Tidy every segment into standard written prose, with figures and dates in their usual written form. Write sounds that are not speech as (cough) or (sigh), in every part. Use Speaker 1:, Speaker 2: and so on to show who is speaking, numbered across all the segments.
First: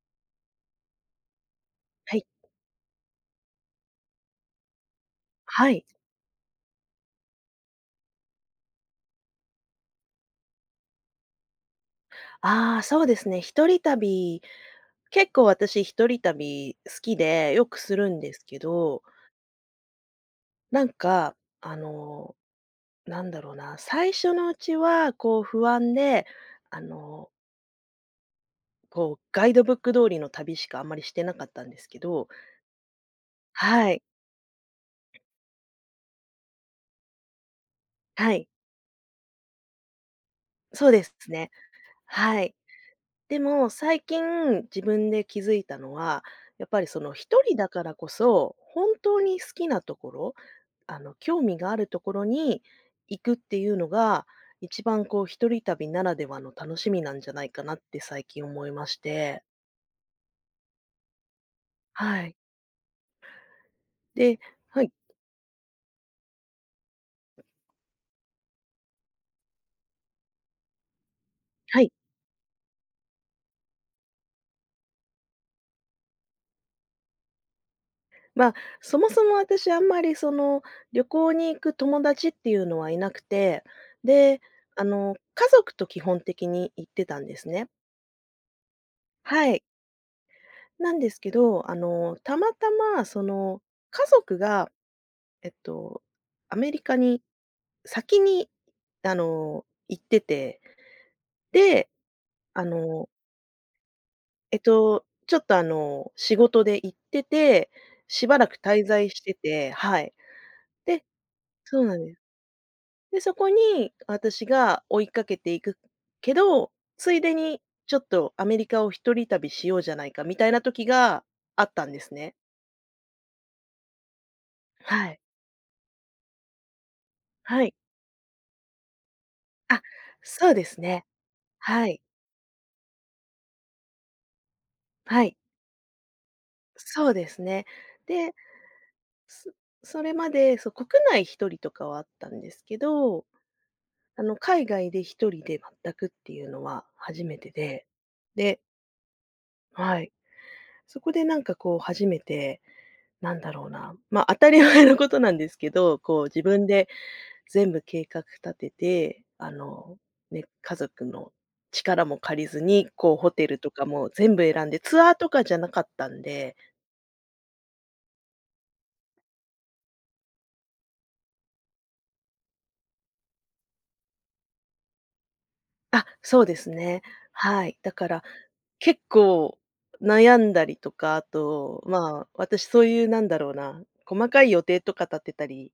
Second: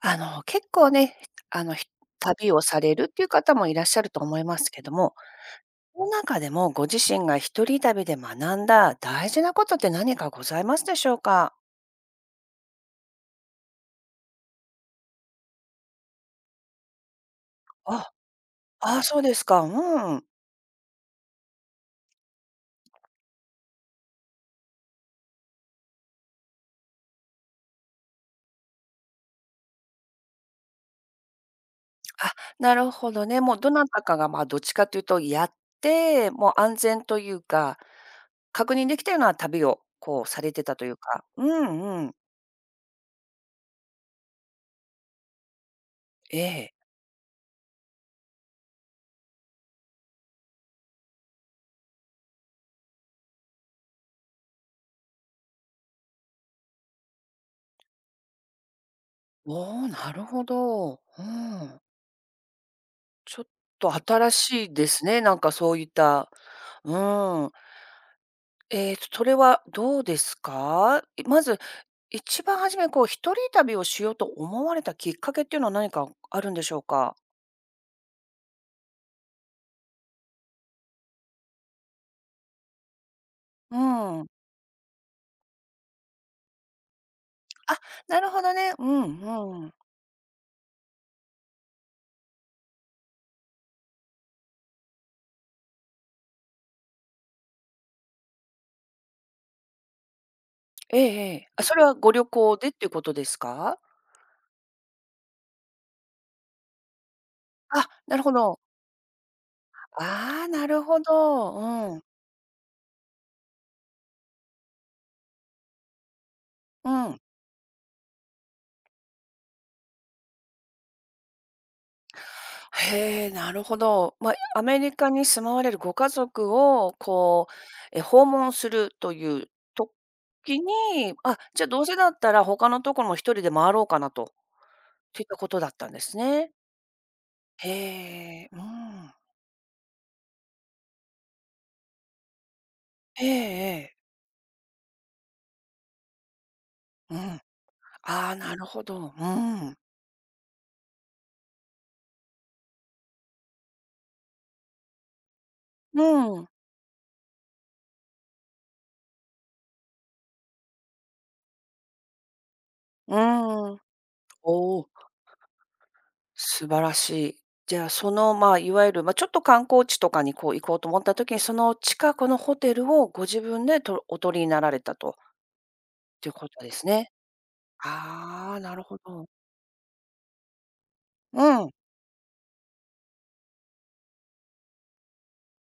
Speaker 1: 結構ね、あの、ひ
Speaker 2: はい。
Speaker 1: 旅をされるっていう方もいらっしゃると思いますけども、
Speaker 2: はい。
Speaker 1: その中でもご自身が一人旅で学んだ大事なことって何かございますでしょうか？
Speaker 2: ああ、そうですね。一人旅、結構私一人旅好きでよくする
Speaker 1: あ、
Speaker 2: んですけ
Speaker 1: あ
Speaker 2: ど、
Speaker 1: あ、そうですか。うん。
Speaker 2: なんか、なんだろうな、最初のうちはこう不安で、あの、こうガイドブック通りの旅しかあんまりしてなかったんですけど、
Speaker 1: あ、なるほどね。もうどな
Speaker 2: はい。
Speaker 1: たかが、まあ、どっちかというとやって、もう安全というか、
Speaker 2: はい。
Speaker 1: 確認できたような旅をこうされてたと
Speaker 2: そ
Speaker 1: い
Speaker 2: う
Speaker 1: う
Speaker 2: です
Speaker 1: か。う
Speaker 2: ね。
Speaker 1: んうん。
Speaker 2: はい。でも、最近自分で気づいたのは、
Speaker 1: え
Speaker 2: やっ
Speaker 1: え。
Speaker 2: ぱりその一人だからこそ、本当に好きなところ、興味があるところに行くっていうのが、一番こう一人旅ならではの楽しみなんじゃないかなって最近思いまして。
Speaker 1: おお、なるほど。うん。
Speaker 2: はい。
Speaker 1: ちょっと新
Speaker 2: で、
Speaker 1: しい
Speaker 2: は
Speaker 1: で
Speaker 2: い、
Speaker 1: すね、なんかそういった。うん。それはどうですか？まず、
Speaker 2: はい。
Speaker 1: 一番初めにこう一人旅をしようと思われたきっかけっていうのは何かあるんでしょうか？
Speaker 2: まあ、そもそも私あんまりその、旅行に行く友達っていうのはいなくて、
Speaker 1: うん。
Speaker 2: で、家族と基本的に行ってたんですね。
Speaker 1: あ、なるほどね。うん
Speaker 2: はい。
Speaker 1: うん。
Speaker 2: なんですけど、たまたまその家族が、えっと、アメリカに先に、行ってて、
Speaker 1: ええええ。あ、それ
Speaker 2: で、
Speaker 1: はご旅行
Speaker 2: あ
Speaker 1: でっていうこ
Speaker 2: の、
Speaker 1: とですか？
Speaker 2: ちょっと仕事で行ってて、
Speaker 1: あ、なる
Speaker 2: し
Speaker 1: ほ
Speaker 2: ばらく
Speaker 1: ど。
Speaker 2: 滞在してて、はい。
Speaker 1: ああ、なるほ
Speaker 2: で、
Speaker 1: ど。
Speaker 2: そう
Speaker 1: う
Speaker 2: な
Speaker 1: ん。
Speaker 2: んです。で、そこに私が追いかけていくけど、
Speaker 1: う
Speaker 2: つい
Speaker 1: ん。
Speaker 2: でにちょっとアメリカを一人旅しようじゃないかみたいな時があったんですね。
Speaker 1: へえ、なるほど。まあ、アメリ
Speaker 2: は
Speaker 1: カ
Speaker 2: い。
Speaker 1: に住まわれるご家族を、こ
Speaker 2: はい。
Speaker 1: う、訪問するという
Speaker 2: あ、そう
Speaker 1: 時
Speaker 2: ですね。
Speaker 1: に、じゃ、ど
Speaker 2: は
Speaker 1: うせ
Speaker 2: い。
Speaker 1: だったら他のところも一人で回ろうかなと、とい
Speaker 2: は
Speaker 1: った
Speaker 2: い。
Speaker 1: ことだったんですね。
Speaker 2: そうですね。
Speaker 1: へ
Speaker 2: で、
Speaker 1: え、うん。
Speaker 2: そそれまで、そう、国内一人とかはあったんですけ
Speaker 1: え
Speaker 2: ど、
Speaker 1: えええ。
Speaker 2: 海外で一人で全くっていうのは
Speaker 1: うん。
Speaker 2: 初め
Speaker 1: あ
Speaker 2: てで、
Speaker 1: あ、な
Speaker 2: で、
Speaker 1: るほど。うん。
Speaker 2: はい。そこでなんかこう初めて、なんだろうな、ま、当たり前のことなんですけど、
Speaker 1: う
Speaker 2: こう自
Speaker 1: ん。
Speaker 2: 分で全部計画立てて、ね、家族の力も借りずに、こう
Speaker 1: う
Speaker 2: ホテルと
Speaker 1: ーん。
Speaker 2: かも全部選ん
Speaker 1: お
Speaker 2: で、
Speaker 1: お。
Speaker 2: ツアーとかじゃなかったんで、
Speaker 1: 素晴らしい。じゃあ、その、まあ、いわゆる、まあ、ちょっと観光地とかにこう行こうと思った時に、その近くのホテルをご自分でとお取りになられたと
Speaker 2: あ、
Speaker 1: いう
Speaker 2: そう
Speaker 1: こ
Speaker 2: で
Speaker 1: と
Speaker 2: す
Speaker 1: です
Speaker 2: ね。
Speaker 1: ね。
Speaker 2: はい。だから、
Speaker 1: ああ、なるほ
Speaker 2: 結
Speaker 1: ど。
Speaker 2: 構悩んだりとか、あ
Speaker 1: うん。
Speaker 2: と、まあ、私そういうなんだろうな、細かい予定とか立てたり、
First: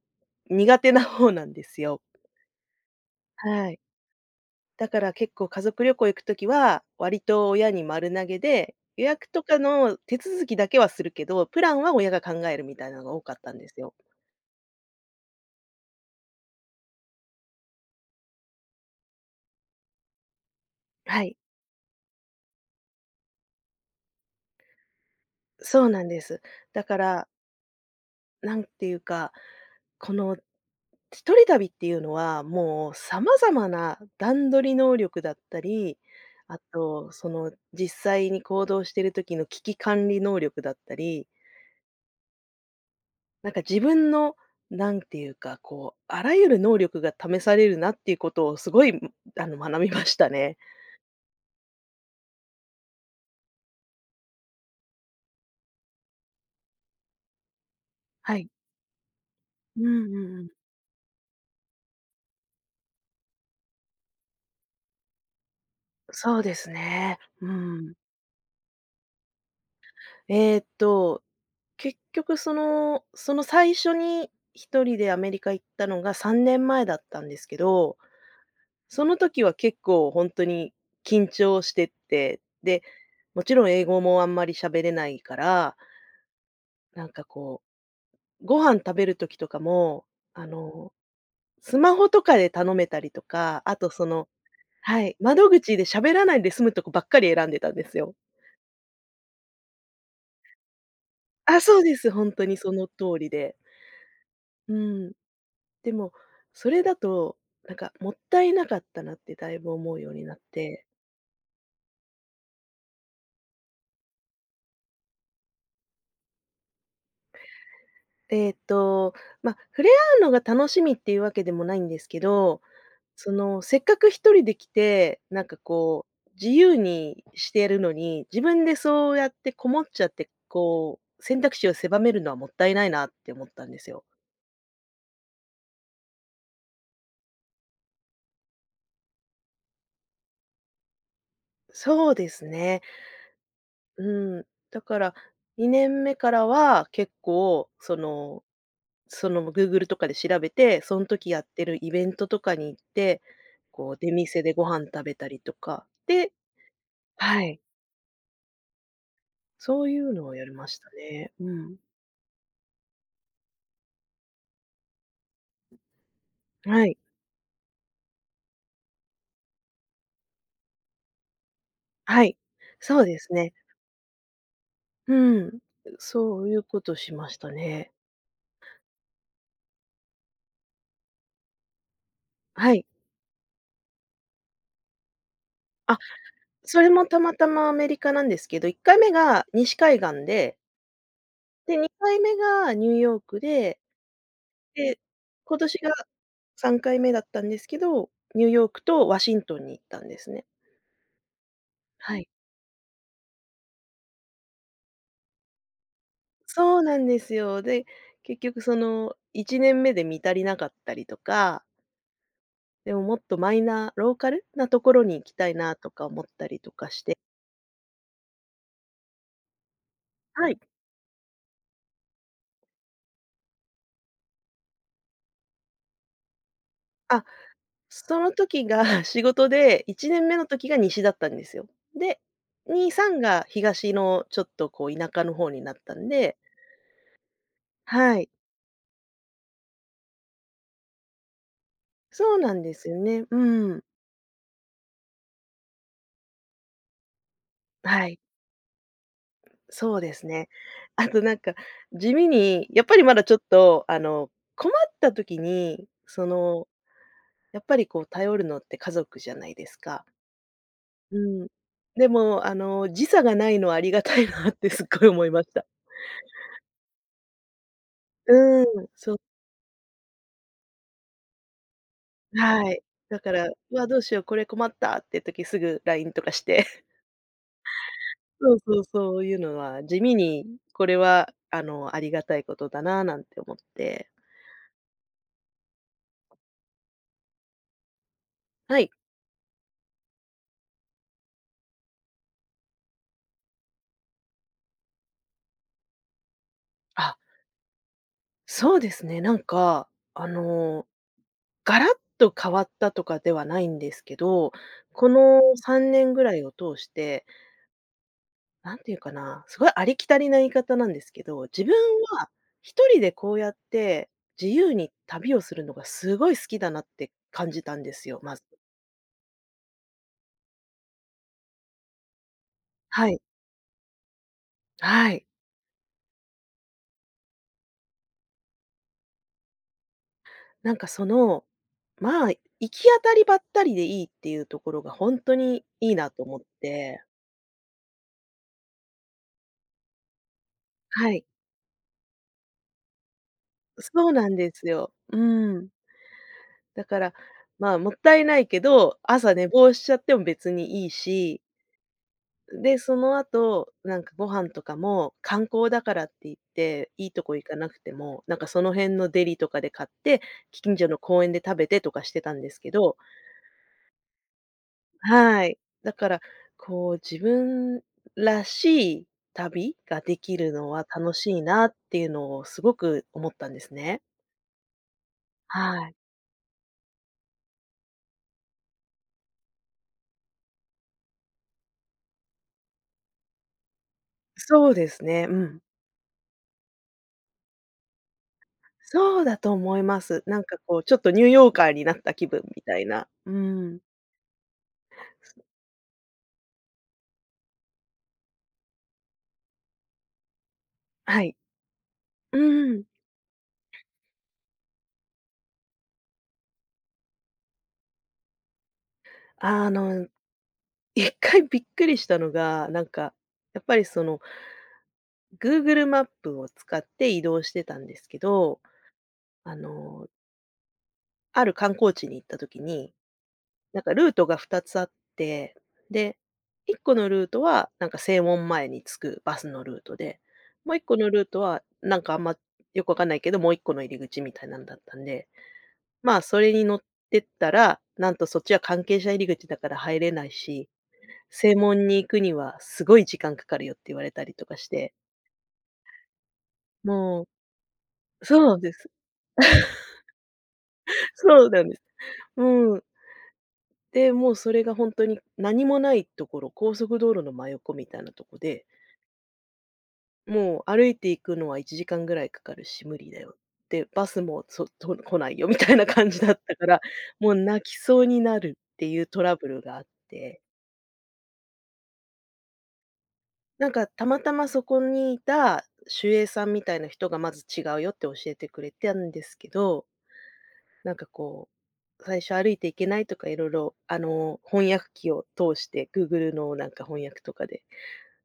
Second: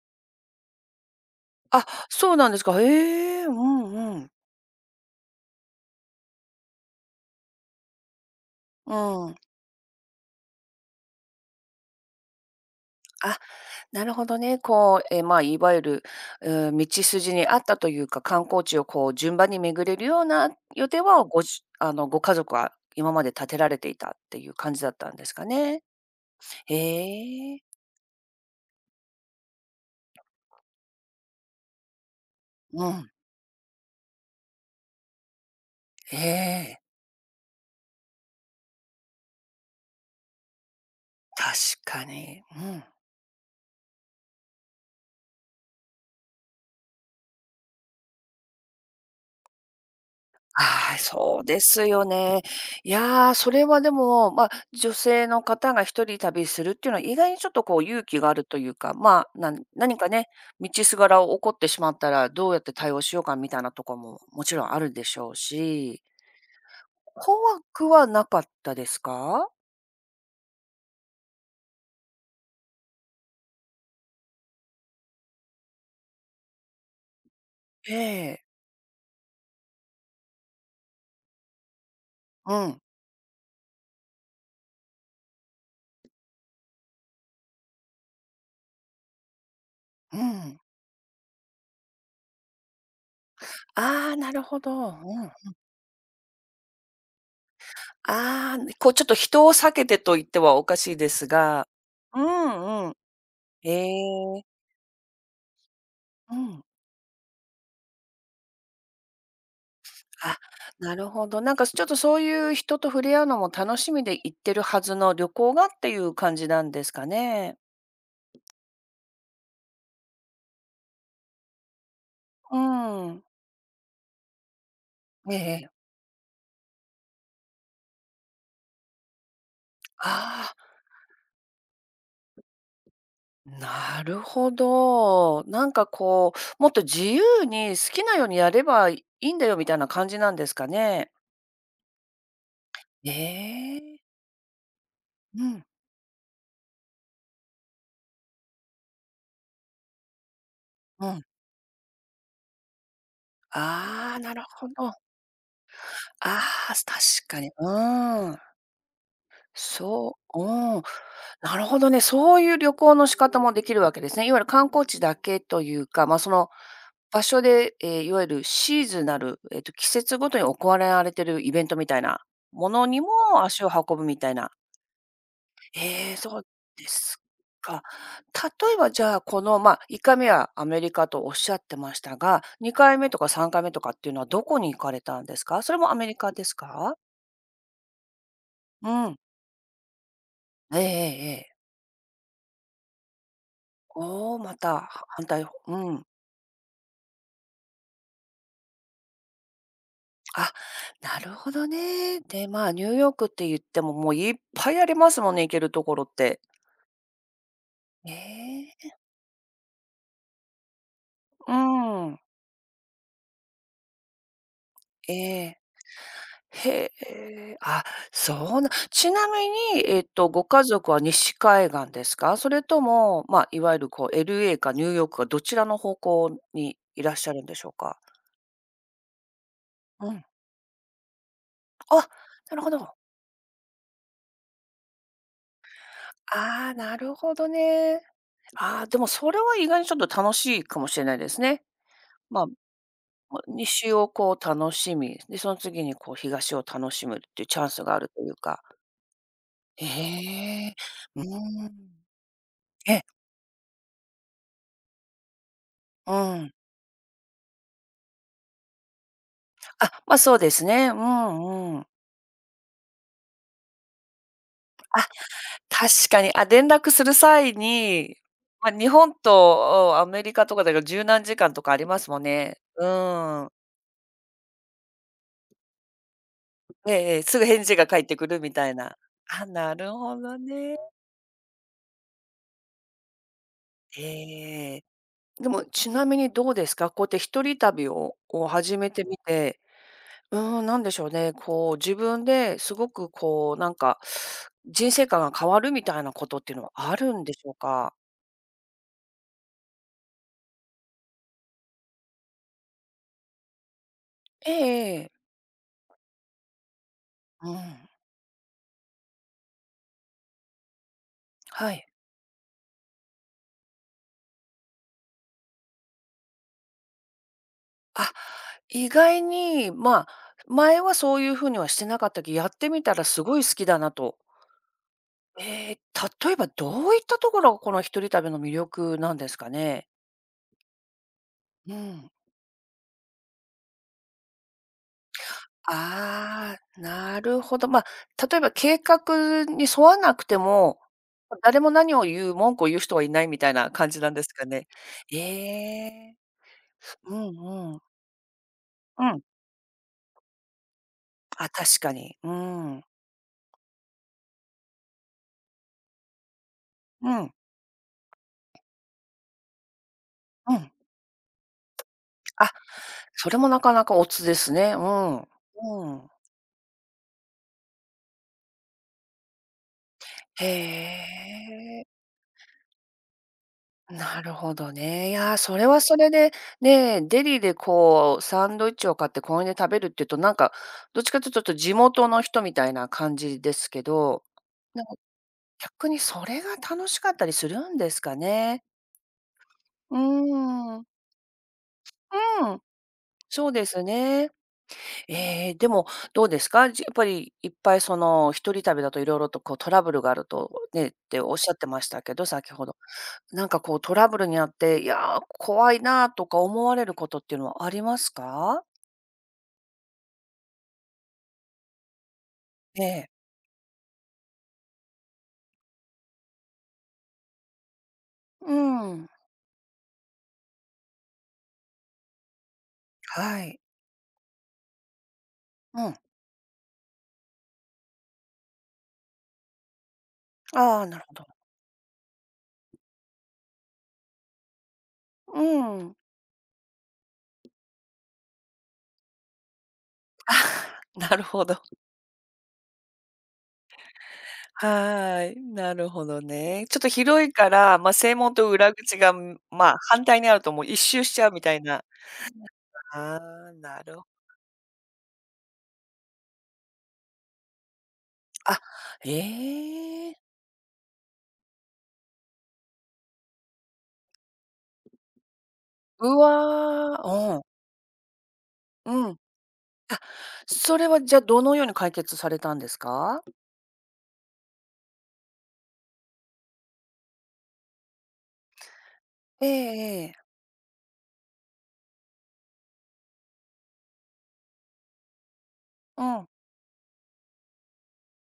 Speaker 2: 苦手な方なんです
Speaker 1: あ、
Speaker 2: よ。
Speaker 1: そうなんですか。へえ、う
Speaker 2: はい。
Speaker 1: んうん。
Speaker 2: だから結構家族旅行行くときは、割と親に丸投げで、
Speaker 1: う
Speaker 2: 予約
Speaker 1: ん。
Speaker 2: とかの手続きだけはするけど、プランは親が考えるみたいなのが多かっ
Speaker 1: あ、
Speaker 2: たんですよ。
Speaker 1: なるほどね。こう、まあ、いわゆる、うん、道筋にあったというか、観光地をこう順番に巡れるような予定
Speaker 2: は
Speaker 1: は、
Speaker 2: い、
Speaker 1: ごじあの、ご家族は今まで立てられていたっていう感じだったんですかね。
Speaker 2: そうなんです。
Speaker 1: へ
Speaker 2: だから、
Speaker 1: え。
Speaker 2: なんていうか、この、一人旅っていうのは、も
Speaker 1: う
Speaker 2: う
Speaker 1: ん、
Speaker 2: 様々な段取り能力だったり、
Speaker 1: え
Speaker 2: あ
Speaker 1: え、
Speaker 2: と、その、実際に行動してる時の危機管理能力だったり、
Speaker 1: 確かに。うん。
Speaker 2: なんか自分の、なんていうか、こう、あらゆる能力が試されるなっていうことをすごい、学びましたね。
Speaker 1: ああ、そうですよね。いや、それはでも、まあ、女性の方が一人旅するっていうのは、意外にちょっとこう勇気があ
Speaker 2: は
Speaker 1: る
Speaker 2: い。
Speaker 1: というか、まあ、なん
Speaker 2: うん
Speaker 1: 何
Speaker 2: う
Speaker 1: かね、
Speaker 2: んうん。
Speaker 1: 道すがら起こってしまったら、どうやって対応しようかみたいなとこも、もちろんあるでしょうし、
Speaker 2: そうですね。う
Speaker 1: 怖く
Speaker 2: ん。
Speaker 1: はなかったですか？
Speaker 2: えーっと結局その、その最初に一人でアメリカ行ったのが3年前だったんですけ
Speaker 1: え
Speaker 2: ど、
Speaker 1: え。
Speaker 2: その時は結構ほんとに緊張してって、
Speaker 1: うん、
Speaker 2: で、もちろん英語もあんまり喋れないから、なんかこう、ご飯食べる時とかも、
Speaker 1: う
Speaker 2: あ
Speaker 1: ん。
Speaker 2: の、スマホとかで頼めたりとか、あとそ
Speaker 1: ああ、
Speaker 2: の、
Speaker 1: なるほど。う
Speaker 2: はい、
Speaker 1: ん。
Speaker 2: 窓口で喋らないで済むとこばっかり選んでたんですよ。
Speaker 1: ああ、ね、こうちょっと人を避けてと言ってはおかしいです
Speaker 2: あ、
Speaker 1: が。
Speaker 2: そうです、
Speaker 1: う
Speaker 2: ほんとにそ
Speaker 1: ん
Speaker 2: の
Speaker 1: うん。
Speaker 2: 通りで。
Speaker 1: ええ。
Speaker 2: うん。でも、
Speaker 1: うん。
Speaker 2: それだと、なんかもったいなかったなってだいぶ思うようにな
Speaker 1: あ、
Speaker 2: って、
Speaker 1: なるほど。なんかちょっとそういう人と触れ合うのも楽しみで行ってるはずの旅行がっていう感じなんですかね？
Speaker 2: えっと、ま、触れ合うのが楽しみっていうわけでもないんですけ
Speaker 1: う
Speaker 2: ど、
Speaker 1: ん。
Speaker 2: その、せっかく一人で来て、
Speaker 1: ええ
Speaker 2: なんか
Speaker 1: ええ。
Speaker 2: こう、自由にしてるのに、自分でそうやってこもっちゃって、
Speaker 1: あ
Speaker 2: こう、選択肢を狭めるのはもったいないなって思ったんです
Speaker 1: あ、な
Speaker 2: よ。
Speaker 1: るほど。なんかこう、もっと自由に好きなようにやればいいんだよみたいな感じなんですかね？
Speaker 2: そうですね。
Speaker 1: ええ。
Speaker 2: うん、だから、
Speaker 1: うん、
Speaker 2: 2年目からは結構、その、グーグルとかで調べて、その
Speaker 1: うん。
Speaker 2: 時やってるイベントとかに行って、こう出
Speaker 1: ああ、な
Speaker 2: 店
Speaker 1: る
Speaker 2: でご
Speaker 1: ほ
Speaker 2: 飯
Speaker 1: ど。
Speaker 2: 食べたりとか、で、
Speaker 1: ああ、確か
Speaker 2: は
Speaker 1: に。
Speaker 2: い。
Speaker 1: うん。
Speaker 2: そういう
Speaker 1: そ
Speaker 2: のをや
Speaker 1: う、う
Speaker 2: りまし
Speaker 1: ん。
Speaker 2: たね。う
Speaker 1: なる
Speaker 2: ん。
Speaker 1: ほどね。そういう旅行の仕方もできるわけですね。いわゆる観光地だけというか、まあ、その
Speaker 2: はい。
Speaker 1: 場所で、いわゆるシーズナル、季節ごとに行われられてるイベントみたい
Speaker 2: は
Speaker 1: な
Speaker 2: い。
Speaker 1: ものに
Speaker 2: そう
Speaker 1: も
Speaker 2: ですね。
Speaker 1: 足を運ぶみたいな。
Speaker 2: うん。
Speaker 1: そ
Speaker 2: そ
Speaker 1: う
Speaker 2: ういうこ
Speaker 1: で
Speaker 2: とし
Speaker 1: す
Speaker 2: ました
Speaker 1: か。
Speaker 2: ね。
Speaker 1: 例えば、じゃあ、この、まあ、1回目はアメリカとおっしゃってましたが、
Speaker 2: はい。
Speaker 1: 2回目とか3回目とかっていうのはどこに行かれたんですか？それもア
Speaker 2: あ、
Speaker 1: メリカです
Speaker 2: それ
Speaker 1: か？
Speaker 2: もたまたまアメリカなんですけど、1
Speaker 1: う
Speaker 2: 回目
Speaker 1: ん。
Speaker 2: が西海岸で、
Speaker 1: ええええええ。
Speaker 2: で、2回目がニューヨークで、
Speaker 1: おお、また、
Speaker 2: で、
Speaker 1: は反対方。
Speaker 2: 今年が
Speaker 1: うん。
Speaker 2: 3回目だったんですけど、ニューヨークとワシントンに行ったんですね。
Speaker 1: あ、なるほど
Speaker 2: は
Speaker 1: ね。
Speaker 2: い。
Speaker 1: で、まあ、ニューヨークって言っても、もういっぱいありますもんね、行けるところって。
Speaker 2: そうなんですよ。で、
Speaker 1: え
Speaker 2: 結局そ
Speaker 1: え。
Speaker 2: の1年目で見足りなかったりと
Speaker 1: う
Speaker 2: か、
Speaker 1: ん。
Speaker 2: でももっとマイナー、ローカルなところ
Speaker 1: え
Speaker 2: に行きたい
Speaker 1: え。
Speaker 2: なとか思ったり
Speaker 1: へ
Speaker 2: とかして。
Speaker 1: え。そうなちなみに、ご
Speaker 2: はい。
Speaker 1: 家族は西海岸ですか？それとも、まあ、いわゆるこう LA かニューヨークかどちらの方向にいらっ
Speaker 2: あ、
Speaker 1: しゃるんでしょうか？
Speaker 2: その時が (laughs) 仕事で、1
Speaker 1: うん。
Speaker 2: 年目の時が西だったんですよ。
Speaker 1: あ、
Speaker 2: で、
Speaker 1: なるほ
Speaker 2: 2、
Speaker 1: ど。
Speaker 2: 3が東のちょっとこう田舎の方になったんで、
Speaker 1: ああ、なるほどね。
Speaker 2: はい。
Speaker 1: ああ、でもそれは意外にちょっと楽しいかもしれないですね。
Speaker 2: そう
Speaker 1: まあ、も
Speaker 2: なんですよね。う
Speaker 1: う
Speaker 2: ん。
Speaker 1: 西をこう楽しみ、で、その次にこう東を楽しむっていうチャンスがあ
Speaker 2: は
Speaker 1: る
Speaker 2: い。
Speaker 1: というか。へ
Speaker 2: そうですね。
Speaker 1: え、
Speaker 2: あ
Speaker 1: う
Speaker 2: と
Speaker 1: ー
Speaker 2: なんか、
Speaker 1: ん。
Speaker 2: 地味に、やっぱり
Speaker 1: え、
Speaker 2: まだちょっと、困った時に、
Speaker 1: う
Speaker 2: そ
Speaker 1: ん。
Speaker 2: の、やっぱりこう頼るのって家族じゃないです
Speaker 1: あ、
Speaker 2: か。
Speaker 1: ま、そうですね。う
Speaker 2: うん。
Speaker 1: んうん。
Speaker 2: でも、時差がないのはありがたいなって (laughs) すっごい思いました。
Speaker 1: 確かに、あ、連絡する際に、
Speaker 2: うん、
Speaker 1: まあ、日
Speaker 2: そ
Speaker 1: 本
Speaker 2: う、
Speaker 1: とアメリカとかだと十何時間とかありますもんね。
Speaker 2: はい。
Speaker 1: う
Speaker 2: だから、
Speaker 1: ん。
Speaker 2: 「うわ、どうしよう、これ困った」って時すぐ LINE とかして。(laughs)
Speaker 1: ええ、すぐ返事が返ってくるみ
Speaker 2: そう
Speaker 1: たい
Speaker 2: そう、
Speaker 1: な。
Speaker 2: そういう
Speaker 1: あ、
Speaker 2: の
Speaker 1: な
Speaker 2: は
Speaker 1: る
Speaker 2: 地味
Speaker 1: ほど
Speaker 2: に、
Speaker 1: ね。
Speaker 2: これは、ありがたいことだななんて思って。
Speaker 1: ええ。でも、ちなみにどうですか？こうやって一人旅を始
Speaker 2: はい。
Speaker 1: めてみて、うーん、なんでしょうね、こう、自分ですごくこう、なんか、人生観が変わるみたいなことっていうのはあ
Speaker 2: あ、
Speaker 1: るんでしょうか？
Speaker 2: そうですね、なんか、ガラッと変わったとかではないんですけ
Speaker 1: え
Speaker 2: ど、
Speaker 1: ええ
Speaker 2: こ
Speaker 1: え。
Speaker 2: の3年ぐらいを通して、
Speaker 1: うん、
Speaker 2: なんていうかな、すごいありきたりな言い方なんですけど、自
Speaker 1: は
Speaker 2: 分
Speaker 1: い。
Speaker 2: は一人でこうやって自由に旅をするのがすごい好きだなって感じたんです
Speaker 1: あ、
Speaker 2: よ、まず。
Speaker 1: 意外に、まあ、前はそういうふうにはしてなかったけど、やってみたら
Speaker 2: はい、
Speaker 1: すごい好きだなと。
Speaker 2: はい。
Speaker 1: ええ、例えばどういったところがこの一人旅の魅力なんですかね？
Speaker 2: なんかその、
Speaker 1: うん。
Speaker 2: まあ、行き当たりばったりでいいっていうところが本当にいいなと思っ
Speaker 1: ああ、
Speaker 2: て。
Speaker 1: なるほど。まあ、例えば計画に沿わなくても、
Speaker 2: はい、
Speaker 1: 誰も何を言う、文句を言う人はいないみたいな感じ
Speaker 2: そ
Speaker 1: な
Speaker 2: う
Speaker 1: んで
Speaker 2: な
Speaker 1: す
Speaker 2: ん
Speaker 1: か
Speaker 2: です
Speaker 1: ね。
Speaker 2: よ。
Speaker 1: え
Speaker 2: うん。
Speaker 1: え。
Speaker 2: だから、
Speaker 1: うん
Speaker 2: ま
Speaker 1: う
Speaker 2: あ、
Speaker 1: ん。
Speaker 2: もったいないけど、
Speaker 1: うん。
Speaker 2: 朝寝坊しちゃっても別にいいし、
Speaker 1: あ、確かに。う
Speaker 2: で、
Speaker 1: ん。
Speaker 2: その後、なんかご飯とかも観光だからって言って、い
Speaker 1: う
Speaker 2: いと
Speaker 1: ん。
Speaker 2: こ行かなくても、なんかその辺のデリとかで買って、
Speaker 1: うん。
Speaker 2: 近所の公園で食べてとかしてたんで
Speaker 1: あ、
Speaker 2: すけど、
Speaker 1: それもなかなかおつですね。うん。う
Speaker 2: はい。だか
Speaker 1: ん。
Speaker 2: ら、こう自分らしい旅ができるのは
Speaker 1: へ
Speaker 2: 楽しいなって
Speaker 1: え。
Speaker 2: いうのをすごく思ったんですね。
Speaker 1: なるほどね。いやー、それは
Speaker 2: はい。
Speaker 1: それで、ね、デリでこうサンドイッチを買って公園で食べるっていうと、なんか、どっちかというと、ちょっと地元の人みたいな感じですけど、
Speaker 2: そう
Speaker 1: なん
Speaker 2: で
Speaker 1: か
Speaker 2: すね、うん。
Speaker 1: 逆にそれが楽しかったりするんですかね。
Speaker 2: そうだと思い
Speaker 1: う
Speaker 2: ます。なんかこ
Speaker 1: ー
Speaker 2: う、
Speaker 1: ん。
Speaker 2: ちょっとニューヨーカーになった気分
Speaker 1: うん。
Speaker 2: みたいな。う
Speaker 1: そうで
Speaker 2: ん。
Speaker 1: すね。ええ、でもどうですか？やっぱりいっぱいその、一人旅だと色々とこうトラブルがあるとねって
Speaker 2: は
Speaker 1: お
Speaker 2: い。
Speaker 1: っしゃってましたけど、先ほ
Speaker 2: う
Speaker 1: ど。
Speaker 2: ん。
Speaker 1: なんかこうトラブルにあって、いやー、怖いなとか思われることっていうのはありますか？
Speaker 2: あの、一回びっくりしたのが、
Speaker 1: え
Speaker 2: なんか、
Speaker 1: え。
Speaker 2: やっぱりその、Google マップを使って移動してたんですけ
Speaker 1: う
Speaker 2: ど、
Speaker 1: ん。
Speaker 2: あの、ある観光地に行った時に、
Speaker 1: はい。
Speaker 2: なんかルートが2つあって、
Speaker 1: うん。
Speaker 2: で、1個のルートは、なんか正門前に着くバスのルートで、もう
Speaker 1: あ
Speaker 2: 1
Speaker 1: あ、
Speaker 2: 個
Speaker 1: なる
Speaker 2: の
Speaker 1: ほ
Speaker 2: ルー
Speaker 1: ど。
Speaker 2: トは、なんかあんまよくわかんないけど、もう1個の入り口みたいなんだったんで、
Speaker 1: うん。
Speaker 2: ま、あそれに乗ってったら、なんとそっちは関係者入り口だから入れな
Speaker 1: (laughs)
Speaker 2: い
Speaker 1: あ
Speaker 2: し、
Speaker 1: ーなるほ
Speaker 2: 正
Speaker 1: ど。
Speaker 2: 門に行くにはすごい時間かかるよって言われたりと
Speaker 1: (laughs)
Speaker 2: かし
Speaker 1: は
Speaker 2: て、
Speaker 1: ーい、なるほどね。ちょっと
Speaker 2: も
Speaker 1: 広いから、まあ、正
Speaker 2: う、
Speaker 1: 門
Speaker 2: そう
Speaker 1: と
Speaker 2: なんで
Speaker 1: 裏
Speaker 2: す。
Speaker 1: 口が、まあ、反対にあるともう一周
Speaker 2: (laughs)
Speaker 1: しちゃうみ
Speaker 2: そう
Speaker 1: た
Speaker 2: な
Speaker 1: い
Speaker 2: んです。
Speaker 1: な。
Speaker 2: うん。
Speaker 1: ああ、なるほど。
Speaker 2: で、もうそれが本当に何もないところ、高速道路の真横みたいなとこ
Speaker 1: あ、
Speaker 2: で、
Speaker 1: ええ。
Speaker 2: もう歩いて行くのは1時間ぐらいかかるし無理だよ。で、バスもそと来ないよみたいな
Speaker 1: う
Speaker 2: 感じだったから、
Speaker 1: わ
Speaker 2: もう
Speaker 1: ー、
Speaker 2: 泣きそうになるって
Speaker 1: う
Speaker 2: い
Speaker 1: ん、
Speaker 2: う
Speaker 1: うん。
Speaker 2: トラブルがあって。
Speaker 1: それはじゃ、どのように解決されたんですか？
Speaker 2: なんか、たまたまそこにいた守衛さんみたいな人がまず違うよって教えてくれたんです
Speaker 1: え
Speaker 2: けど、
Speaker 1: えええ。
Speaker 2: なんかこう、最初歩いていけないとかいろいろ翻訳機を通して、
Speaker 1: うん。
Speaker 2: Google のなんか翻訳とかで。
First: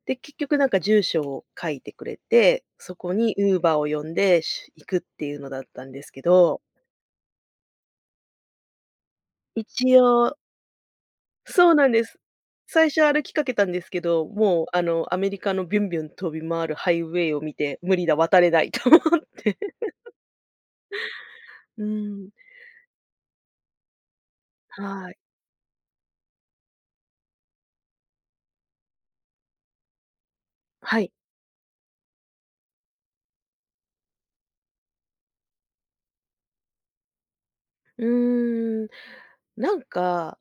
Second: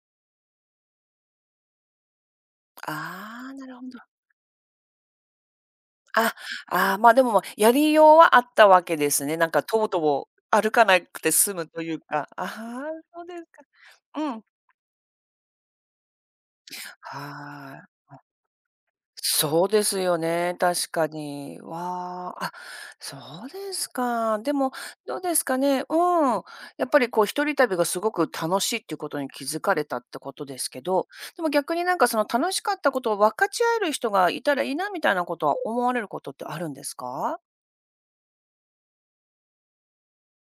Speaker 2: で、結局なんか住所を書いてくれて、そこに
Speaker 1: ああ、な
Speaker 2: Uber
Speaker 1: るほ
Speaker 2: を
Speaker 1: ど。
Speaker 2: 呼んで、行くっていうのだったんですけ
Speaker 1: あ、
Speaker 2: ど、
Speaker 1: ああ、ま、でも、やりようはあったわけですね。なんか、
Speaker 2: 一
Speaker 1: とぼとぼ
Speaker 2: 応
Speaker 1: 歩かなくて済む
Speaker 2: そう
Speaker 1: と
Speaker 2: なん
Speaker 1: いう
Speaker 2: です。
Speaker 1: か。ああ、
Speaker 2: 最初歩
Speaker 1: そう
Speaker 2: き
Speaker 1: で
Speaker 2: か
Speaker 1: す
Speaker 2: け
Speaker 1: か。
Speaker 2: たんですけど、
Speaker 1: うん。
Speaker 2: もうアメリカのビュンビュン飛び回るハイウェイを見
Speaker 1: は
Speaker 2: て、
Speaker 1: い。
Speaker 2: 無理だ、渡れないと思って。
Speaker 1: そうですよね、確かに。
Speaker 2: うん、
Speaker 1: わあ、あ、そうですか。でも、
Speaker 2: はい。
Speaker 1: どうですかね、うん、やっぱり、こう、一人旅がすごく楽しいっていうことに気づかれたってことですけ
Speaker 2: は
Speaker 1: ど、
Speaker 2: い。
Speaker 1: でも逆に、なんか、その、楽しかったことを分かち合える人がいたらいいなみたいなことは思われることってあるんですか？
Speaker 2: うーん、なんか、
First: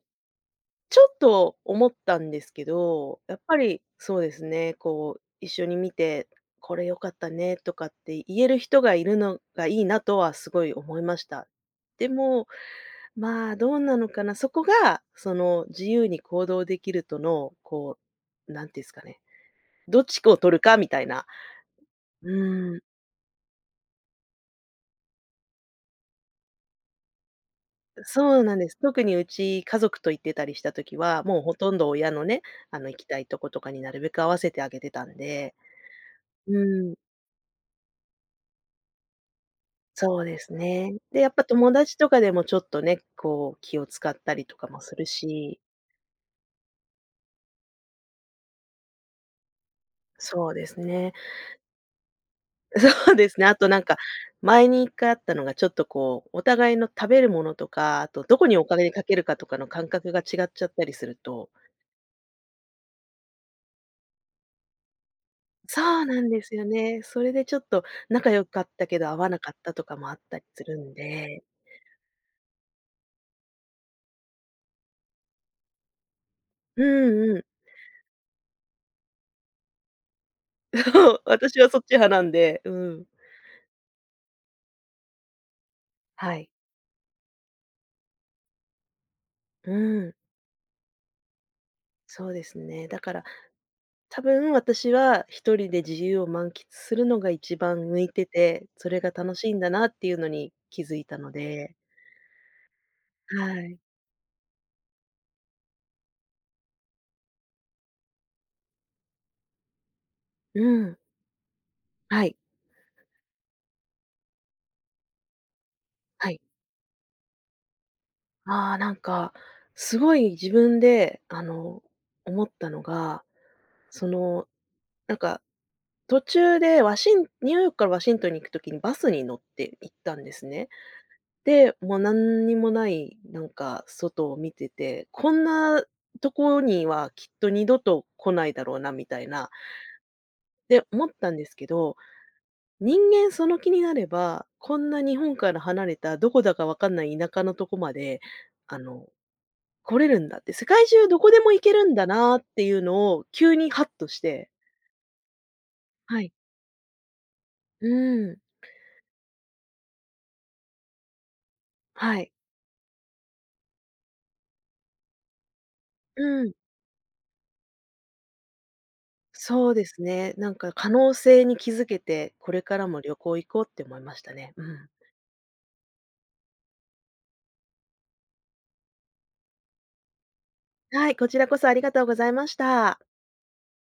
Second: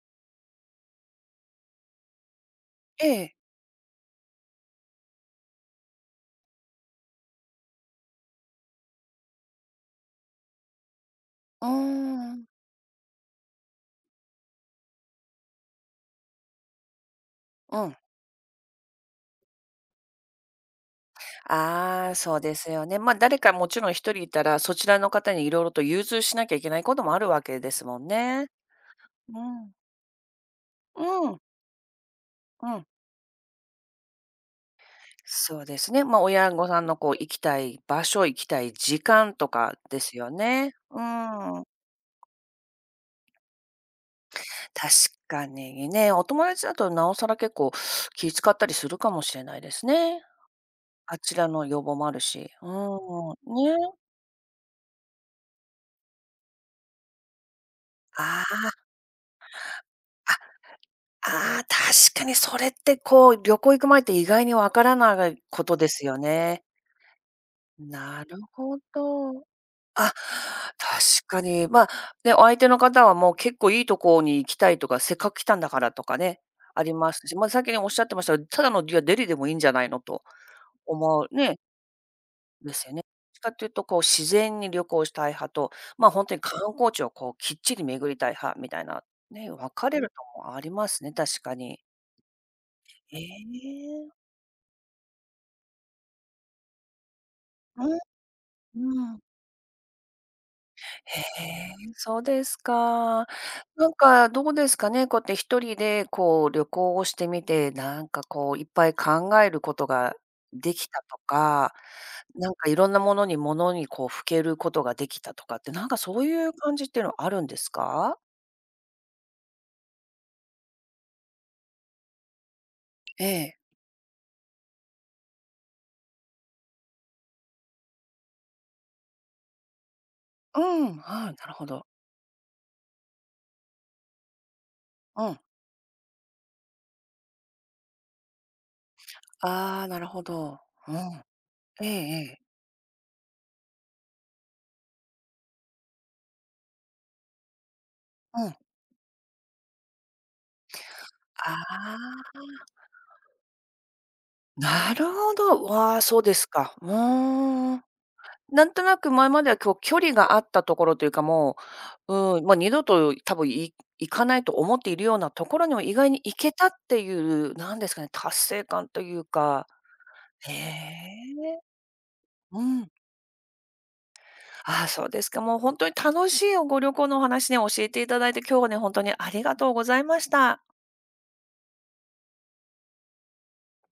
Speaker 2: ちょっと思ったんですけ
Speaker 1: え
Speaker 2: ど、
Speaker 1: え。
Speaker 2: やっぱりそうですね、こう、一緒に見て、これ良かったねとかって言える人がいるのがいいなとはすごい思いました。
Speaker 1: うー
Speaker 2: で
Speaker 1: ん、
Speaker 2: も、まあ、どうなのかな、そこが、その、自由に行動できるとの、
Speaker 1: うん。
Speaker 2: こう、なんていうんですかね、どっちを取るかみたいな。
Speaker 1: ああ、
Speaker 2: う
Speaker 1: そうです
Speaker 2: ーん。
Speaker 1: よね。まあ、誰かもちろん一人いたら、そちらの方にいろいろと融通しなきゃいけないこともあるわけですもん
Speaker 2: そう
Speaker 1: ね。
Speaker 2: なんです。特にう
Speaker 1: う
Speaker 2: ち
Speaker 1: ん。
Speaker 2: 家族と行ってたりした時は、
Speaker 1: う
Speaker 2: もう
Speaker 1: ん、
Speaker 2: ほとんど親のね、
Speaker 1: う
Speaker 2: あ
Speaker 1: ん。
Speaker 2: の行きたいとことかになるべく合わせてあげてたんで。
Speaker 1: そうですね。まあ、親御さん
Speaker 2: うん、
Speaker 1: のこう行きたい場所、行きたい時間とかです
Speaker 2: そう
Speaker 1: よ
Speaker 2: です
Speaker 1: ね。
Speaker 2: ね。
Speaker 1: う
Speaker 2: で、やっぱ
Speaker 1: ん。
Speaker 2: 友達とかでもちょっとね、こう気を使ったりとかも
Speaker 1: 確
Speaker 2: する
Speaker 1: か
Speaker 2: し。
Speaker 1: にね、お友達だとなおさら結構気使ったりするかもしれないですね。
Speaker 2: そうですね。
Speaker 1: あちらの要望もあるし。
Speaker 2: (laughs) そうで
Speaker 1: う
Speaker 2: すね。
Speaker 1: ん、
Speaker 2: あとなんか、
Speaker 1: ね。
Speaker 2: 前に一回あったのがちょっとこう、お互いの食べるものとか、あとど
Speaker 1: あ
Speaker 2: こにお
Speaker 1: あ。
Speaker 2: 金かけるかとかの感覚が違っちゃったりすると、
Speaker 1: ああ、確かにそれってこう、旅行行く前って意外にわからないこと
Speaker 2: そ
Speaker 1: で
Speaker 2: う
Speaker 1: すよ
Speaker 2: なんです
Speaker 1: ね。
Speaker 2: よね。それでちょっと
Speaker 1: な
Speaker 2: 仲
Speaker 1: る
Speaker 2: 良かっ
Speaker 1: ほ
Speaker 2: たけど合わな
Speaker 1: ど。
Speaker 2: かったとかも
Speaker 1: あ、
Speaker 2: あったりするん
Speaker 1: 確か
Speaker 2: で。
Speaker 1: に。まあ、ね、お相手の方はもう結構いいとこに行きたいとか、せっかく来たんだからとかね、あ
Speaker 2: う
Speaker 1: ります
Speaker 2: ん
Speaker 1: し、
Speaker 2: う
Speaker 1: まあ、
Speaker 2: ん。
Speaker 1: 先におっしゃってましたが、ただのいや、デリでもいいんじゃないのと
Speaker 2: (laughs)
Speaker 1: 思う
Speaker 2: 私
Speaker 1: ね、
Speaker 2: はそっち派なんで、う
Speaker 1: ですよね。
Speaker 2: ん。
Speaker 1: しかっていうとこう自然に旅行したい派と、本
Speaker 2: は
Speaker 1: 当に
Speaker 2: い。
Speaker 1: 観光地をこうきっちり巡りたい派みたいな、ね、分
Speaker 2: う
Speaker 1: かれる
Speaker 2: ん。
Speaker 1: ともありますね、確かに。
Speaker 2: そうですね。だか
Speaker 1: え
Speaker 2: ら
Speaker 1: え。
Speaker 2: 多分私は一人で自由を満喫するのが一番
Speaker 1: うん、
Speaker 2: 向いてて、
Speaker 1: う
Speaker 2: それが
Speaker 1: ん。
Speaker 2: 楽しいんだなっていうのに気づいた
Speaker 1: へ
Speaker 2: の
Speaker 1: え、
Speaker 2: で。
Speaker 1: そうですか。
Speaker 2: はい。
Speaker 1: なんかどうですかね、こうやって一人でこう旅行をしてみて、なんかこういっぱい考えることが
Speaker 2: う
Speaker 1: でき
Speaker 2: ん。
Speaker 1: たとか、
Speaker 2: はい。
Speaker 1: なんかいろんなものに物にこうふけることができたとかって、なんかそう
Speaker 2: はい。
Speaker 1: いう感じっていうのはあるんですか？
Speaker 2: ああ、なんか、すごい自分で、思ったのが、
Speaker 1: ええ。
Speaker 2: その、なんか途中でワシンニューヨークからワシントンに行く時にバスに乗って行ったんです
Speaker 1: う
Speaker 2: ね。
Speaker 1: ん、はい、なるほ
Speaker 2: で、
Speaker 1: ど。
Speaker 2: もう何にもない、なんか外を見てて、
Speaker 1: う
Speaker 2: こ
Speaker 1: ん。
Speaker 2: んなとこにはきっと二度と来ないだろうなみたいな、
Speaker 1: ああ、なるほど。
Speaker 2: で、
Speaker 1: うん。
Speaker 2: 思ったんですけ
Speaker 1: えええ
Speaker 2: ど、
Speaker 1: え。
Speaker 2: 人間その気になれば、こんな日本から離れたどこだかわかんない田舎のとこまで、
Speaker 1: うん。あ
Speaker 2: あの、来れるんだって、世界中どこでも行けるんだな
Speaker 1: あ、
Speaker 2: っていうのを急にハッとして、
Speaker 1: なるほど。わあ、そ
Speaker 2: は
Speaker 1: う
Speaker 2: い。
Speaker 1: ですか。うーん。
Speaker 2: うん。
Speaker 1: なんとなく前までは、こう距離があったところというか、もう、
Speaker 2: はい。
Speaker 1: もう二度と多分行かないと思っているようなところにも意外に行
Speaker 2: う
Speaker 1: け
Speaker 2: ん。
Speaker 1: たっていう、なんですかね、達成感というか。
Speaker 2: そうですね。な
Speaker 1: へ
Speaker 2: んか可能性に
Speaker 1: え。
Speaker 2: 気づけて、これ
Speaker 1: う
Speaker 2: か
Speaker 1: ん。
Speaker 2: らも旅行行こうって思いましたね。う
Speaker 1: ああ、
Speaker 2: ん。
Speaker 1: そうですか。もう本当に楽しいご旅行のお話ね、教えていただいて、今日はね、本当にありがとうございました。
Speaker 2: はい、こちらこそありがとうございました。